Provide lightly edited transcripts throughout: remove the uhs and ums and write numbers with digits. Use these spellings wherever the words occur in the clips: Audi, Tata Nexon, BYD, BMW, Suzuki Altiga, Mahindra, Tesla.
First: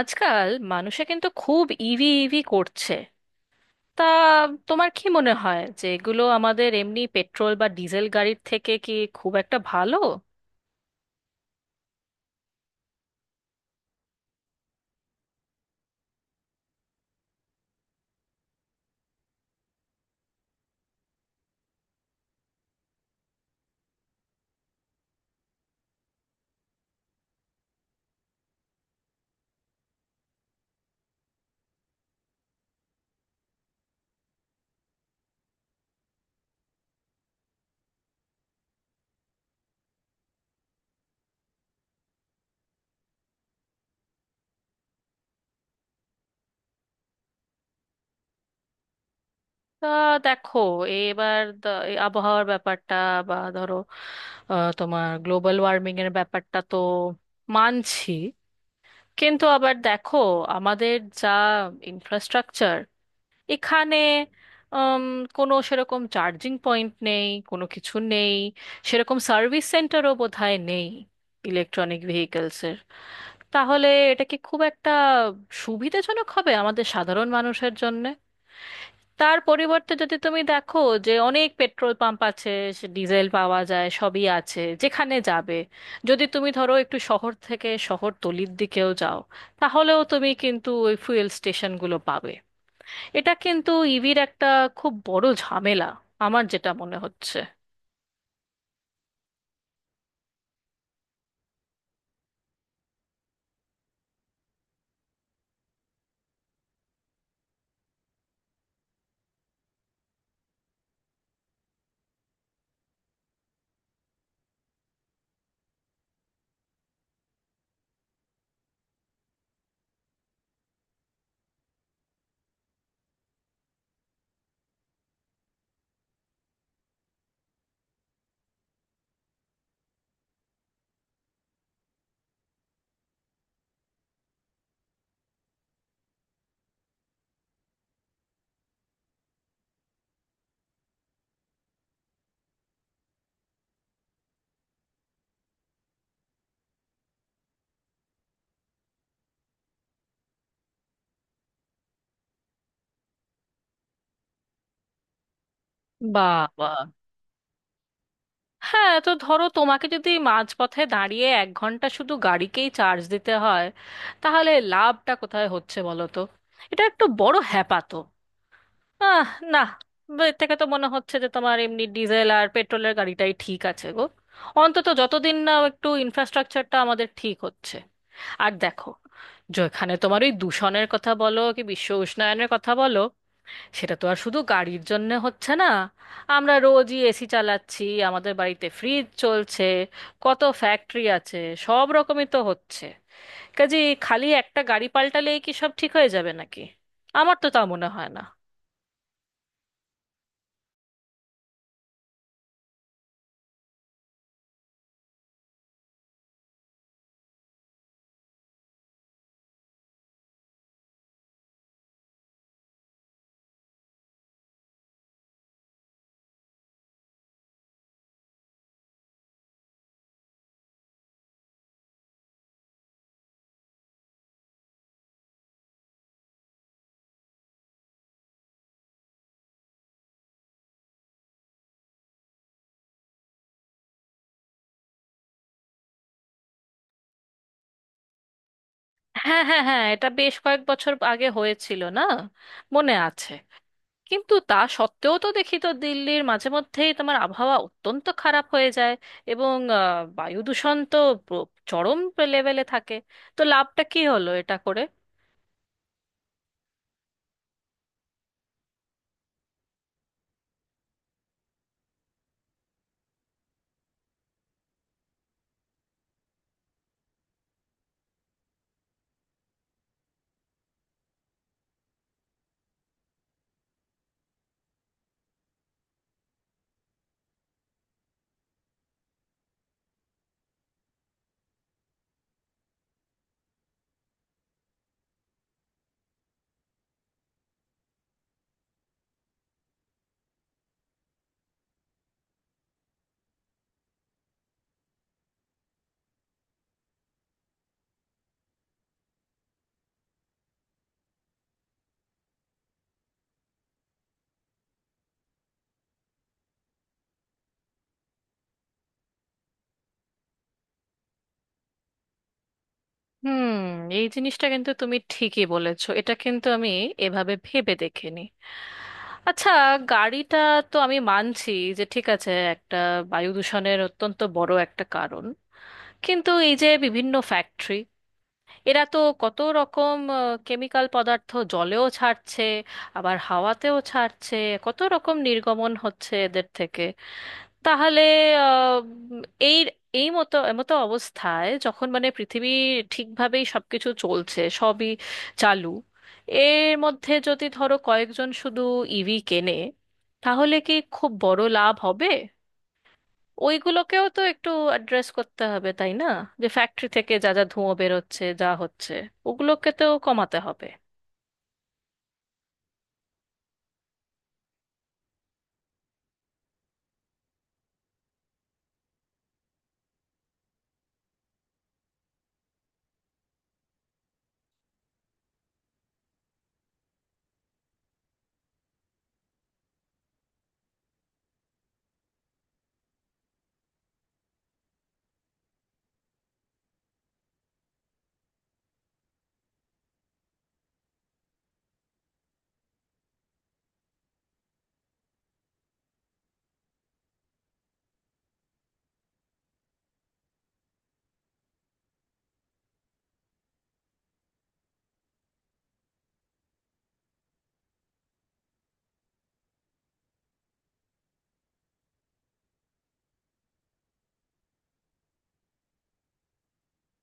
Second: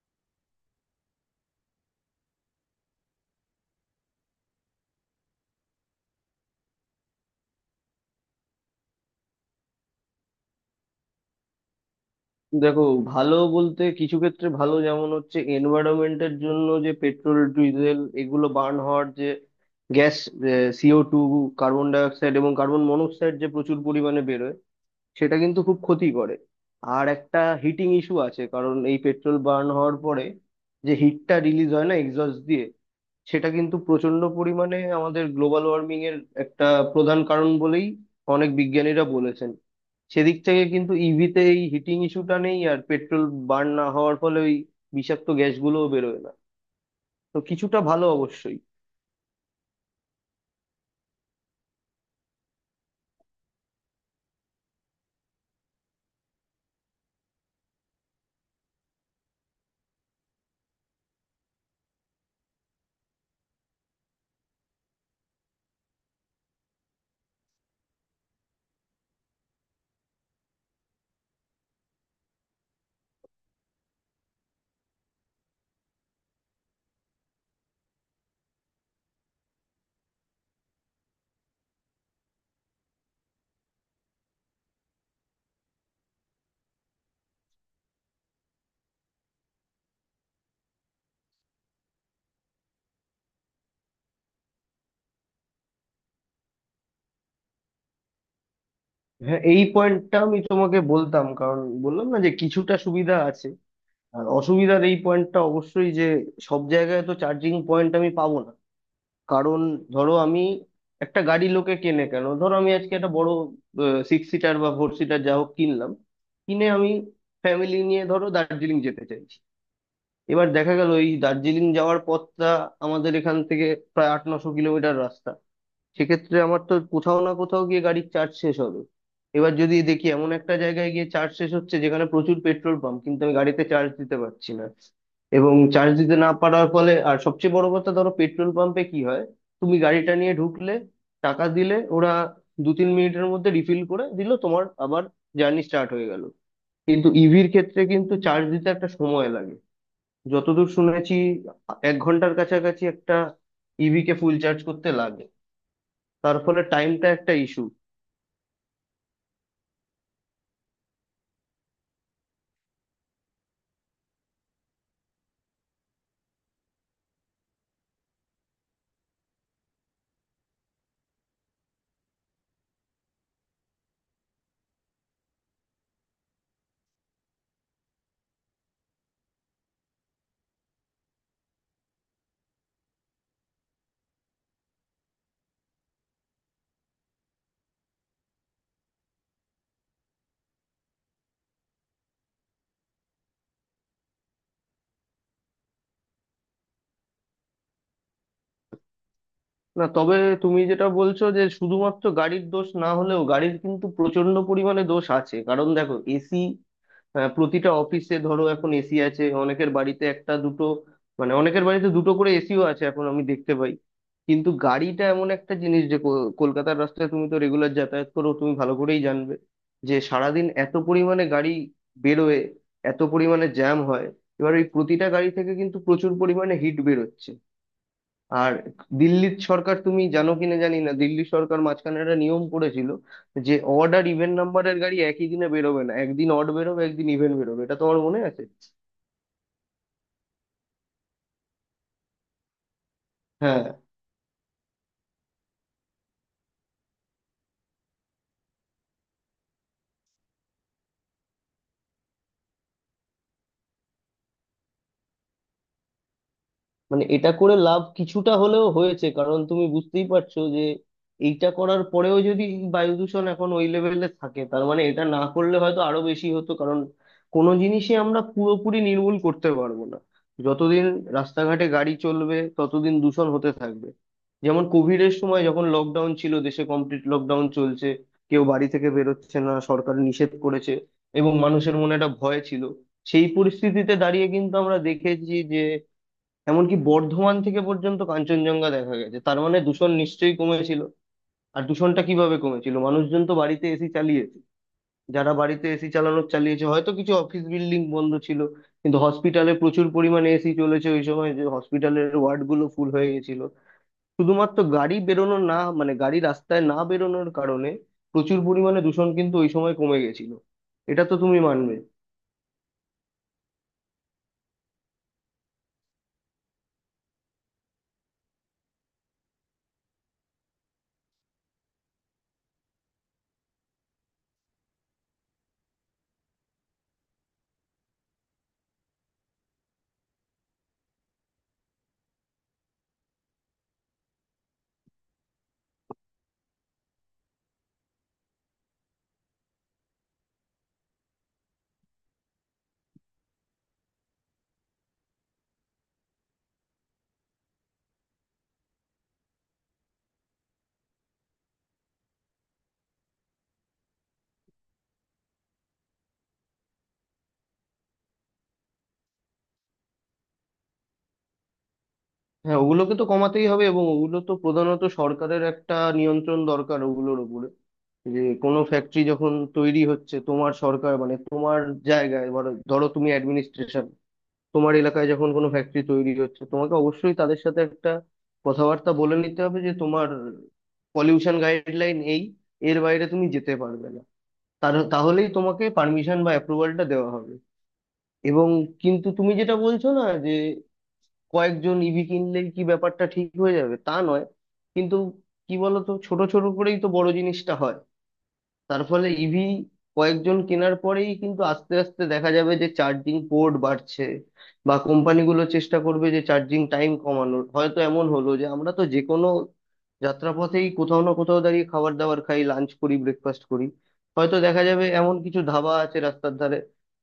আজকাল মানুষে কিন্তু খুব ইভি ইভি করছে। তা তোমার কি মনে হয় যে এগুলো আমাদের এমনি পেট্রোল বা ডিজেল গাড়ির থেকে কি খুব একটা ভালো? দেখো, ভালো বলতে কিছু ক্ষেত্রে ভালো। যেমন হচ্ছে এনভায়রনমেন্টের জন্য, যে পেট্রোল ডিজেল এগুলো বার্ন হওয়ার যে গ্যাস, CO2, কার্বন ডাইঅক্সাইড এবং কার্বন মনোক্সাইড যে প্রচুর পরিমাণে বেরোয়, সেটা কিন্তু খুব ক্ষতি করে। আর একটা হিটিং ইস্যু আছে, কারণ এই পেট্রোল বার্ন হওয়ার পরে যে হিটটা রিলিজ হয় না এক্সস্ট দিয়ে, সেটা কিন্তু প্রচন্ড পরিমাণে আমাদের গ্লোবাল ওয়ার্মিং এর একটা প্রধান কারণ বলেই অনেক বিজ্ঞানীরা বলেছেন। সেদিক থেকে কিন্তু ইভিতে এই হিটিং ইস্যুটা নেই, আর পেট্রোল বার্ন না হওয়ার ফলে ওই বিষাক্ত গ্যাসগুলোও বেরোয় না। তো কিছুটা ভালো অবশ্যই। তা দেখো, এবার এই আবহাওয়ার ব্যাপারটা, বা ধরো তোমার গ্লোবাল ওয়ার্মিং এর ব্যাপারটা তো মানছি, কিন্তু আবার দেখো আমাদের যা ইনফ্রাস্ট্রাকচার এখানে, উম, কোনো সেরকম চার্জিং পয়েন্ট নেই, কোনো কিছু নেই। সেরকম সার্ভিস সেন্টারও বোধহয় নেই ইলেকট্রনিক ভেহিকেলসের। তাহলে এটা কি খুব একটা সুবিধাজনক হবে আমাদের সাধারণ মানুষের জন্য? তার পরিবর্তে যদি তুমি দেখো, যে অনেক পেট্রোল পাম্প আছে, সে ডিজেল পাওয়া যায়, সবই আছে যেখানে যাবে। যদি তুমি ধরো একটু শহর থেকে শহরতলির দিকেও যাও, তাহলেও তুমি কিন্তু ওই ফুয়েল স্টেশনগুলো পাবে। এটা কিন্তু ইভির একটা খুব বড় ঝামেলা আমার যেটা মনে হচ্ছে। হ্যাঁ, এই পয়েন্টটা আমি তোমাকে বলতাম, কারণ বললাম না যে কিছুটা সুবিধা আছে। আর অসুবিধার এই পয়েন্টটা অবশ্যই, যে সব জায়গায় তো চার্জিং পয়েন্ট আমি পাবো না। কারণ ধরো, আমি একটা গাড়ি, লোকে কেনে কেন, ধরো আমি আজকে একটা বড় সিক্স সিটার বা ফোর সিটার যা হোক কিনলাম। কিনে আমি ফ্যামিলি নিয়ে ধরো দার্জিলিং যেতে চাই। এবার দেখা গেল এই দার্জিলিং যাওয়ার পথটা আমাদের এখান থেকে প্রায় 800-900 কিলোমিটার রাস্তা। সেক্ষেত্রে আমার তো কোথাও না কোথাও গিয়ে গাড়ির চার্জ শেষ হবে। এবার যদি দেখি এমন একটা জায়গায় গিয়ে চার্জ শেষ হচ্ছে, যেখানে প্রচুর পেট্রোল পাম্প, কিন্তু আমি গাড়িতে চার্জ দিতে পারছি না। এবং চার্জ দিতে না পারার ফলে, আর সবচেয়ে বড় কথা, ধরো পেট্রোল পাম্পে কি হয়, তুমি গাড়িটা নিয়ে ঢুকলে, টাকা দিলে, ওরা 2-3 মিনিটের মধ্যে রিফিল করে দিল, তোমার আবার জার্নি স্টার্ট হয়ে গেল। কিন্তু ইভির ক্ষেত্রে কিন্তু চার্জ দিতে একটা সময় লাগে। যতদূর শুনেছি, 1 ঘন্টার কাছাকাছি একটা ইভি কে ফুল চার্জ করতে লাগে। তার ফলে বাবা! টাইমটা একটা ইস্যু। হ্যাঁ, তো ধরো তোমাকে যদি মাঝপথে দাঁড়িয়ে 1 ঘন্টা শুধু গাড়িকেই চার্জ দিতে হয়, তাহলে লাভটা কোথায় হচ্ছে বলো তো? এটা একটু বড় হ্যাপা তো। আহ না, এর থেকে তো মনে হচ্ছে যে তোমার এমনি ডিজেল আর পেট্রোলের গাড়িটাই ঠিক আছে গো, অন্তত যতদিন না একটু ইনফ্রাস্ট্রাকচারটা আমাদের ঠিক হচ্ছে। আর দেখো, যেখানে তোমার ওই দূষণের কথা বলো কি বিশ্ব উষ্ণায়নের কথা বলো, সেটা তো আর শুধু গাড়ির জন্য হচ্ছে না। আমরা রোজই এসি চালাচ্ছি, আমাদের বাড়িতে ফ্রিজ চলছে, কত ফ্যাক্টরি আছে, সব রকমই তো হচ্ছে কাজে। খালি একটা গাড়ি পাল্টালেই কি সব ঠিক হয়ে যাবে নাকি? আমার তো তা মনে হয় না। না, তবে তুমি যেটা বলছো যে শুধুমাত্র গাড়ির দোষ না, হলেও গাড়ির কিন্তু প্রচন্ড পরিমাণে দোষ আছে। কারণ দেখো, এসি প্রতিটা অফিসে ধরো এখন এসি আছে, অনেকের বাড়িতে একটা দুটো, মানে অনেকের বাড়িতে দুটো করে এসিও আছে এখন আমি দেখতে পাই। কিন্তু গাড়িটা এমন একটা জিনিস, যে কলকাতার রাস্তায় তুমি তো রেগুলার যাতায়াত করো, তুমি ভালো করেই জানবে যে সারাদিন এত পরিমাণে গাড়ি বেরোয়, এত পরিমাণে জ্যাম হয়। এবার এই প্রতিটা গাড়ি থেকে কিন্তু প্রচুর পরিমাণে হিট বেরোচ্ছে। আর দিল্লির সরকার, তুমি জানো কিনা জানি না, দিল্লি সরকার মাঝখানে একটা নিয়ম করেছিল যে অড আর ইভেন নাম্বারের গাড়ি একই দিনে বেরোবে না, একদিন অড বেরোবে একদিন ইভেন বেরোবে, এটা তোমার মনে আছে। হ্যাঁ হ্যাঁ হ্যাঁ, এটা বেশ কয়েক বছর আগে হয়েছিল না? মনে আছে। কিন্তু তা সত্ত্বেও তো দেখি তো দিল্লির মাঝে মধ্যেই তোমার আবহাওয়া অত্যন্ত খারাপ হয়ে যায়, এবং বায়ু দূষণ তো চরম লেভেলে থাকে। তো লাভটা কি হলো এটা করে? মানে এটা করে লাভ কিছুটা হলেও হয়েছে, কারণ তুমি বুঝতেই পারছো যে এইটা করার পরেও যদি বায়ু দূষণ এখন ওই লেভেলে থাকে, তার মানে এটা না করলে হয়তো আরো বেশি হতো। কারণ কোনো জিনিসই আমরা পুরোপুরি নির্মূল করতে পারবো না। যতদিন রাস্তাঘাটে গাড়ি চলবে, ততদিন দূষণ হতে থাকবে। যেমন কোভিড এর সময় যখন লকডাউন ছিল, দেশে কমপ্লিট লকডাউন চলছে, কেউ বাড়ি থেকে বেরোচ্ছে না, সরকার নিষেধ করেছে, এবং মানুষের মনে একটা ভয় ছিল, সেই পরিস্থিতিতে দাঁড়িয়ে কিন্তু আমরা দেখেছি, এমনকি বর্ধমান থেকে পর্যন্ত কাঞ্চনজঙ্ঘা দেখা গেছে। তার মানে দূষণ নিশ্চয়ই কমেছিল। আর দূষণটা কিভাবে কমেছিল, মানুষজন তো বাড়িতে এসি চালিয়েছে, যারা বাড়িতে এসি চালিয়েছে, হয়তো কিছু অফিস বিল্ডিং বন্ধ ছিল, কিন্তু হসপিটালে প্রচুর পরিমাণে এসি চলেছে ওই সময়, যে হসপিটালের ওয়ার্ড গুলো ফুল হয়ে গেছিল। শুধুমাত্র গাড়ি বেরোনো না, মানে গাড়ি রাস্তায় না বেরোনোর কারণে প্রচুর পরিমাণে দূষণ কিন্তু ওই সময় কমে গেছিল। এটা তো তুমি মানবে। হুম, এই জিনিসটা কিন্তু তুমি ঠিকই বলেছো, এটা কিন্তু আমি এভাবে ভেবে দেখিনি। আচ্ছা, গাড়িটা তো আমি মানছি যে ঠিক আছে, একটা বায়ু দূষণের অত্যন্ত বড় একটা কারণ। কিন্তু এই যে বিভিন্ন ফ্যাক্টরি, এরা তো কত রকম কেমিক্যাল পদার্থ জলেও ছাড়ছে, আবার হাওয়াতেও ছাড়ছে, কত রকম নির্গমন হচ্ছে এদের থেকে। তাহলে আহ, এই এই মতো মতো অবস্থায় যখন মানে পৃথিবী ঠিকভাবেই সবকিছু চলছে, সবই চালু, এর মধ্যে যদি ধরো কয়েকজন শুধু ইভি কেনে, তাহলে কি খুব বড় লাভ হবে? ওইগুলোকেও তো একটু অ্যাড্রেস করতে হবে তাই না? যে ফ্যাক্টরি থেকে যা যা ধুঁয়ো বেরোচ্ছে, যা হচ্ছে, ওগুলোকে তো কমাতে হবে। হ্যাঁ, ওগুলোকে তো কমাতেই হবে, এবং ওগুলো তো প্রধানত সরকারের একটা নিয়ন্ত্রণ দরকার ওগুলোর উপরে। যে কোনো ফ্যাক্টরি যখন তৈরি হচ্ছে, তোমার সরকার, মানে তোমার জায়গায় ধরো ধরো তুমি অ্যাডমিনিস্ট্রেশন, তোমার এলাকায় যখন কোনো ফ্যাক্টরি তৈরি হচ্ছে, তোমাকে অবশ্যই তাদের সাথে একটা কথাবার্তা বলে নিতে হবে যে তোমার পলিউশন গাইডলাইন, এই এর বাইরে তুমি যেতে পারবে না, তার তাহলেই তোমাকে পারমিশন বা অ্যাপ্রুভালটা দেওয়া হবে। এবং কিন্তু তুমি যেটা বলছো না, যে কয়েকজন ইভি কিনলেই কি ব্যাপারটা ঠিক হয়ে যাবে, তা নয়। কিন্তু কি বলতো, ছোট ছোট করেই তো বড় জিনিসটা হয়। তার ফলে ইভি কয়েকজন কেনার পরেই কিন্তু আস্তে আস্তে দেখা যাবে যে চার্জিং পোর্ট বাড়ছে, বা কোম্পানিগুলো চেষ্টা করবে যে চার্জিং টাইম কমানোর। হয়তো এমন হলো যে আমরা তো যে কোনো যাত্রাপথেই কোথাও না কোথাও দাঁড়িয়ে খাবার দাবার খাই, লাঞ্চ করি, ব্রেকফাস্ট করি, হয়তো দেখা যাবে এমন কিছু ধাবা আছে রাস্তার ধারে,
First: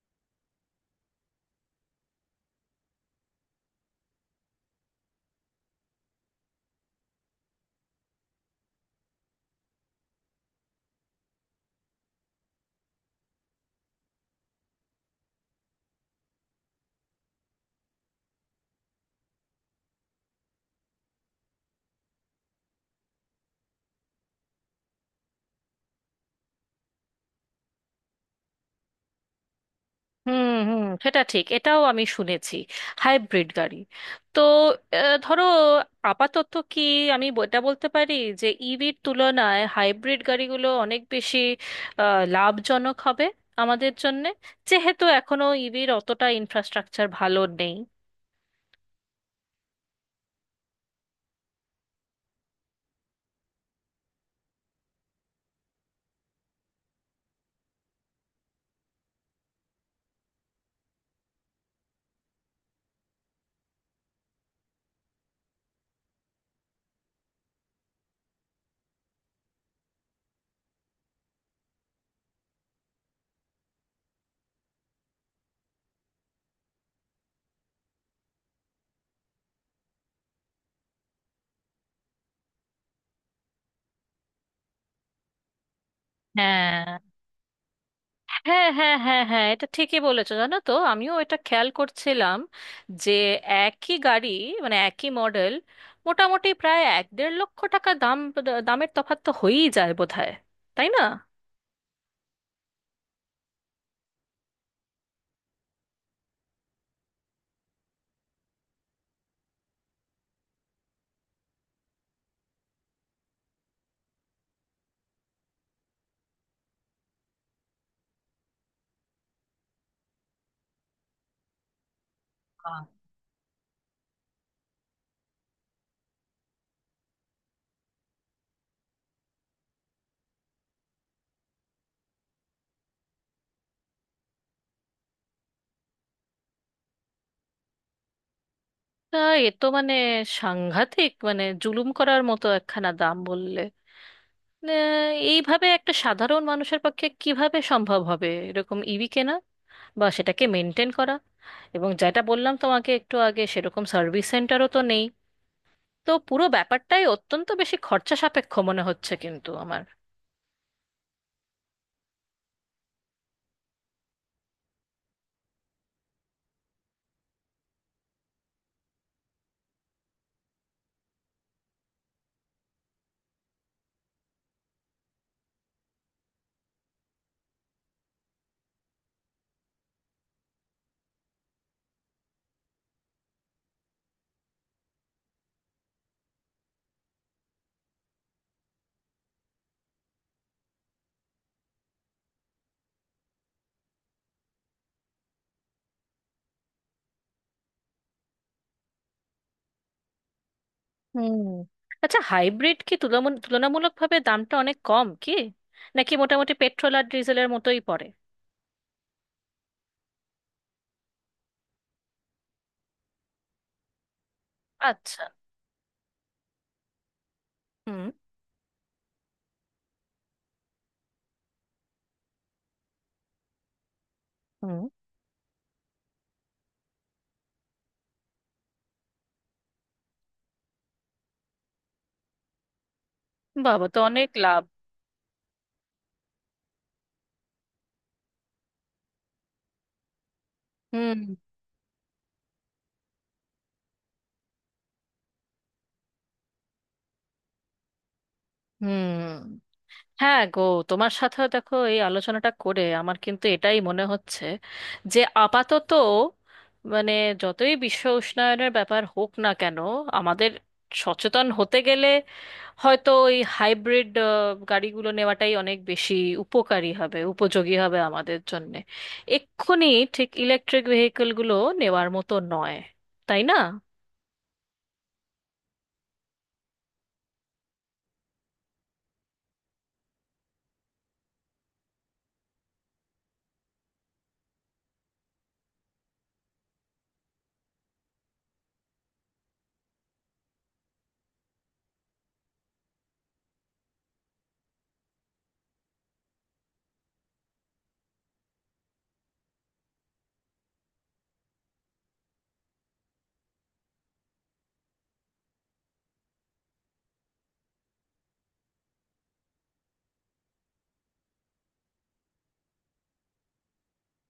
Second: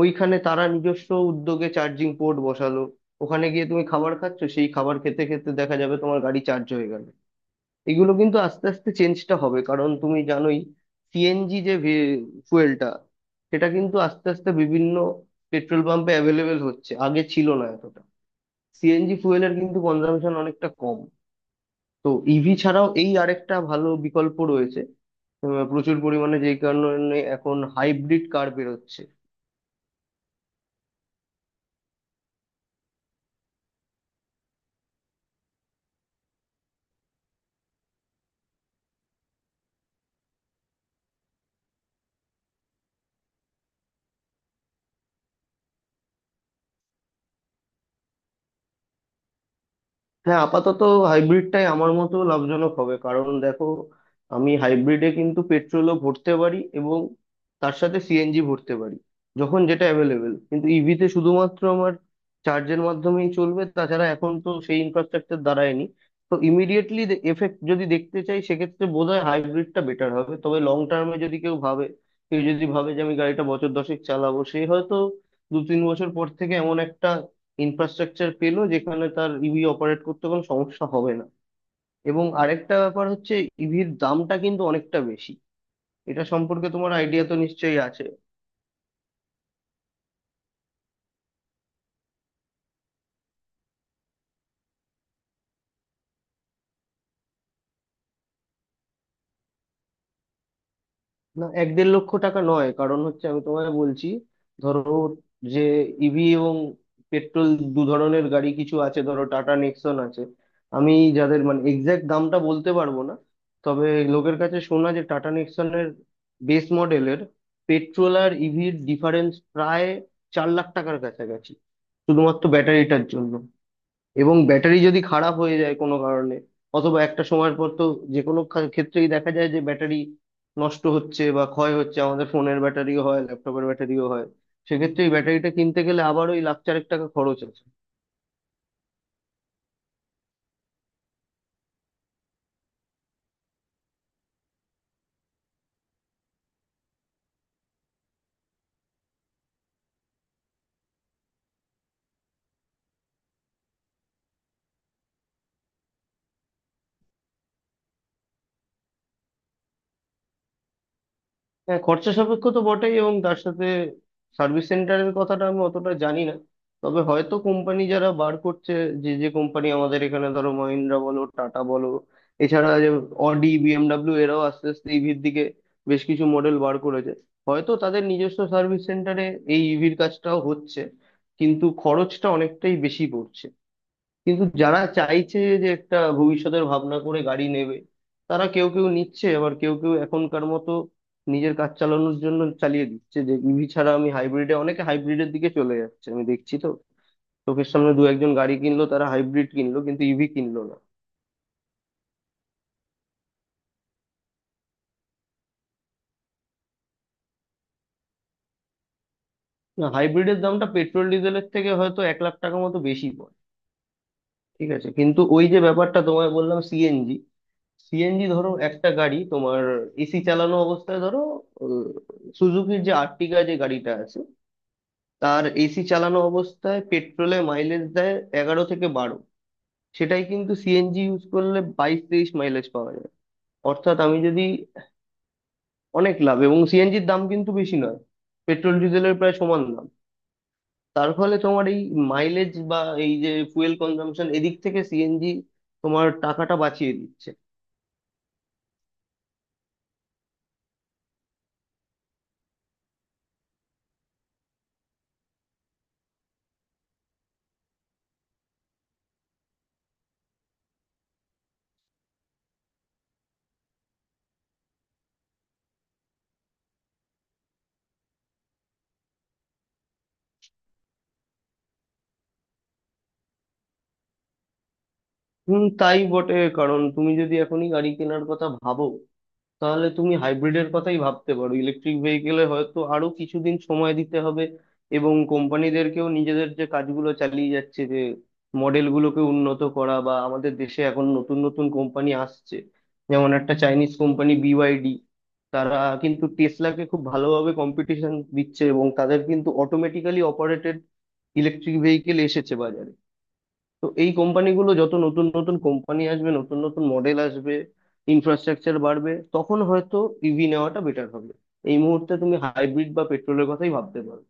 ওইখানে তারা নিজস্ব উদ্যোগে চার্জিং পোর্ট বসালো, ওখানে গিয়ে তুমি খাবার খাচ্ছ, সেই খাবার খেতে খেতে দেখা যাবে তোমার গাড়ি চার্জ হয়ে গেল। এগুলো কিন্তু আস্তে আস্তে চেঞ্জটা হবে। কারণ তুমি জানোই, CNG যে ফুয়েলটা, সেটা কিন্তু আস্তে আস্তে বিভিন্ন পেট্রোল পাম্পে অ্যাভেলেবেল হচ্ছে, আগে ছিল না এতটা। CNG ফুয়েলের কিন্তু কনজাম্পশন অনেকটা কম। তো ইভি ছাড়াও এই আরেকটা ভালো বিকল্প রয়েছে। প্রচুর পরিমাণে যেই কারণে এখন হাইব্রিড কার বেরোচ্ছে। হুম হুম, সেটা ঠিক, এটাও আমি শুনেছি, হাইব্রিড গাড়ি। তো ধরো আপাতত কি আমি এটা বলতে পারি যে ইভির তুলনায় হাইব্রিড গাড়িগুলো অনেক বেশি লাভজনক হবে আমাদের জন্যে, যেহেতু এখনো ইভির অতটা ইনফ্রাস্ট্রাকচার ভালো নেই। হ্যাঁ, আপাতত হাইব্রিডটাই আমার মতো লাভজনক হবে। কারণ দেখো, আমি হাইব্রিডে কিন্তু পেট্রোলও ভরতে পারি, এবং তার সাথে CNG ভরতে পারি যখন যেটা অ্যাভেলেবেল। কিন্তু ইভিতে শুধুমাত্র আমার চার্জের মাধ্যমেই চলবে, তাছাড়া এখন তো সেই ইনফ্রাস্ট্রাকচার দাঁড়ায়নি। তো ইমিডিয়েটলি এফেক্ট যদি দেখতে চাই, সেক্ষেত্রে বোধহয় হাইব্রিডটা বেটার হবে। তবে লং টার্মে যদি কেউ ভাবে, কেউ যদি ভাবে যে আমি গাড়িটা বছর 10-এক চালাবো, সে হয়তো 2-3 বছর পর থেকে এমন একটা ইনফ্রাস্ট্রাকচার পেলো, যেখানে তার ইভি অপারেট করতে কোনো সমস্যা হবে না। এবং আরেকটা ব্যাপার হচ্ছে, ইভির দামটা কিন্তু অনেকটা বেশি, এটা সম্পর্কে তোমার হ্যাঁ আইডিয়া তো নিশ্চয়ই আছে। হ্যাঁ হ্যাঁ হ্যাঁ হ্যাঁ, এটা ঠিকই বলেছো, জানো তো আমিও এটা খেয়াল করছিলাম যে একই গাড়ি, মানে একই মডেল, মোটামুটি প্রায় এক দেড় লক্ষ টাকা দাম, দামের তফাৎ তো হয়েই যায় বোধহয়, তাই না? না, 1-1.5 লক্ষ টাকা নয়। কারণ হচ্ছে, আমি তোমায় বলছি, ধরো যে ইভি এবং পেট্রোল দু ধরনের গাড়ি কিছু আছে, ধরো টাটা নেক্সন আছে, আমি যাদের মানে এক্স্যাক্ট দামটা বলতে পারবো না, তবে লোকের কাছে শোনা, যে টাটা নেক্সনের বেস মডেলের পেট্রোল আর ইভির ডিফারেন্স প্রায় 4 লাখ টাকার কাছাকাছি, শুধুমাত্র আহ, ব্যাটারিটার জন্য। এবং ব্যাটারি যদি খারাপ হয়ে যায় কোনো কারণে, অথবা একটা সময়ের পর তো যে কোনো ক্ষেত্রেই দেখা যায় যে ব্যাটারি নষ্ট হচ্ছে বা ক্ষয় হচ্ছে, আমাদের ফোনের ব্যাটারিও হয়, ল্যাপটপের ব্যাটারিও হয়। সেক্ষেত্রে এই ব্যাটারিটা কিনতে গেলে আবার ওই 4 লাখ মতো টাকা খরচ আছে। তা এ তো মানে সাংঘাতিক, মানে জুলুম করার মতো একখানা দাম বললে। না, এইভাবে একটা সাধারণ মানুষের পক্ষে কিভাবে সম্ভব হবে এরকম ইভি কেনা বা সেটাকে মেনটেন করা? এবং যেটা বললাম তোমাকে একটু আগে, সেরকম সার্ভিস সেন্টারও তো নেই। তো পুরো ব্যাপারটাই অত্যন্ত বেশি খরচা সাপেক্ষ মনে হচ্ছে কিন্তু আমার। হ্যাঁ, খরচা সাপেক্ষ তো বটেই, এবং তার সাথে সার্ভিস সেন্টারের কথাটা আমি অতটা জানি না। তবে হয়তো কোম্পানি যারা বার করছে, যে যে কোম্পানি আমাদের এখানে, ধরো মহিন্দ্রা বলো, টাটা বলো, এছাড়া যে অডি, BMW, এরাও আস্তে আস্তে ইভির দিকে বেশ কিছু মডেল বার করেছে, হয়তো তাদের নিজস্ব সার্ভিস সেন্টারে এই ইভির কাজটাও হচ্ছে, কিন্তু খরচটা অনেকটাই বেশি পড়ছে। কিন্তু যারা চাইছে যে একটা ভবিষ্যতের ভাবনা করে গাড়ি নেবে, তারা কেউ কেউ নিচ্ছে, আবার কেউ কেউ এখনকার মতো নিজের কাজ চালানোর জন্য চালিয়ে দিচ্ছে, যে ইভি ছাড়া আমি হাইব্রিডে, অনেকে হাইব্রিডের দিকে চলে যাচ্ছে, আমি দেখছি তো চোখের সামনে 1-2 জন গাড়ি কিনলো, তারা হাইব্রিড কিনলো কিন্তু ইভি কিনলো না। হুম। আচ্ছা হাইব্রিড কি তুলনামূলকভাবে দামটা অনেক কম, কি নাকি মোটামুটি পেট্রোল আর ডিজেলের মতোই পড়ে? না, হাইব্রিডের দামটা পেট্রোল ডিজেলের থেকে হয়তো 1 লাখ টাকা মতো বেশি পড়ে, ঠিক আছে। কিন্তু আচ্ছা। ওই যে ব্যাপারটা তোমায় বললাম, CNG। হুম CNG ধরো একটা গাড়ি তোমার, এসি চালানো অবস্থায় ধরো, সুজুকির যে আর্টিগা যে গাড়িটা আছে, হুম। তার এসি চালানো অবস্থায় পেট্রোলে মাইলেজ দেয় 11 থেকে 12। সেটাই কিন্তু CNG ইউজ করলে 22-23 মাইলেজ পাওয়া যায়। বাবা, অর্থাৎ তো আমি অনেক যদি, লাভ। অনেক লাভ, এবং CNG-র দাম কিন্তু বেশি নয়, পেট্রোল ডিজেলের প্রায় সমান দাম। তার হুম ফলে তোমার এই মাইলেজ বা এই যে ফুয়েল কনজাম্পশন, এদিক থেকে CNG তোমার টাকাটা বাঁচিয়ে দিচ্ছে। হুম, হ্যাঁ গো, তোমার সাথে দেখো এই আলোচনাটা করে আমার কিন্তু এটাই মনে হচ্ছে যে আপাতত, মানে যতই বিশ্ব উষ্ণায়নের ব্যাপার হোক না কেন, আমাদের সচেতন হতে গেলে হয়তো ওই হাইব্রিড গাড়িগুলো নেওয়াটাই অনেক বেশি উপকারী হবে, উপযোগী হবে আমাদের জন্যে এক্ষুনি। ঠিক ইলেকট্রিক ভেহিকলগুলো নেওয়ার মতো নয়, তাই না? হুম, তাই বটে। কারণ তুমি যদি এখনই গাড়ি কেনার কথা ভাবো, তাহলে তুমি হাইব্রিডের কথাই ভাবতে পারো, ইলেকট্রিক ভেহিকেলে হয়তো আরো কিছুদিন সময় দিতে হবে। এবং কোম্পানিদেরকেও নিজেদের যে কাজগুলো চালিয়ে যাচ্ছে, যে মডেলগুলোকে উন্নত করা, বা আমাদের দেশে এখন নতুন নতুন কোম্পানি আসছে, যেমন একটা চাইনিজ কোম্পানি BYD, তারা কিন্তু টেসলাকে খুব ভালোভাবে কম্পিটিশন দিচ্ছে, এবং তাদের কিন্তু অটোমেটিক্যালি অপারেটেড ইলেকট্রিক ভেহিকেল এসেছে বাজারে। তো এই কোম্পানিগুলো, যত নতুন নতুন কোম্পানি আসবে, নতুন নতুন মডেল আসবে, ইনফ্রাস্ট্রাকচার বাড়বে, তখন হয়তো ইভি নেওয়াটা বেটার হবে। এই মুহূর্তে তুমি হাইব্রিড বা পেট্রোলের কথাই ভাবতে পারো।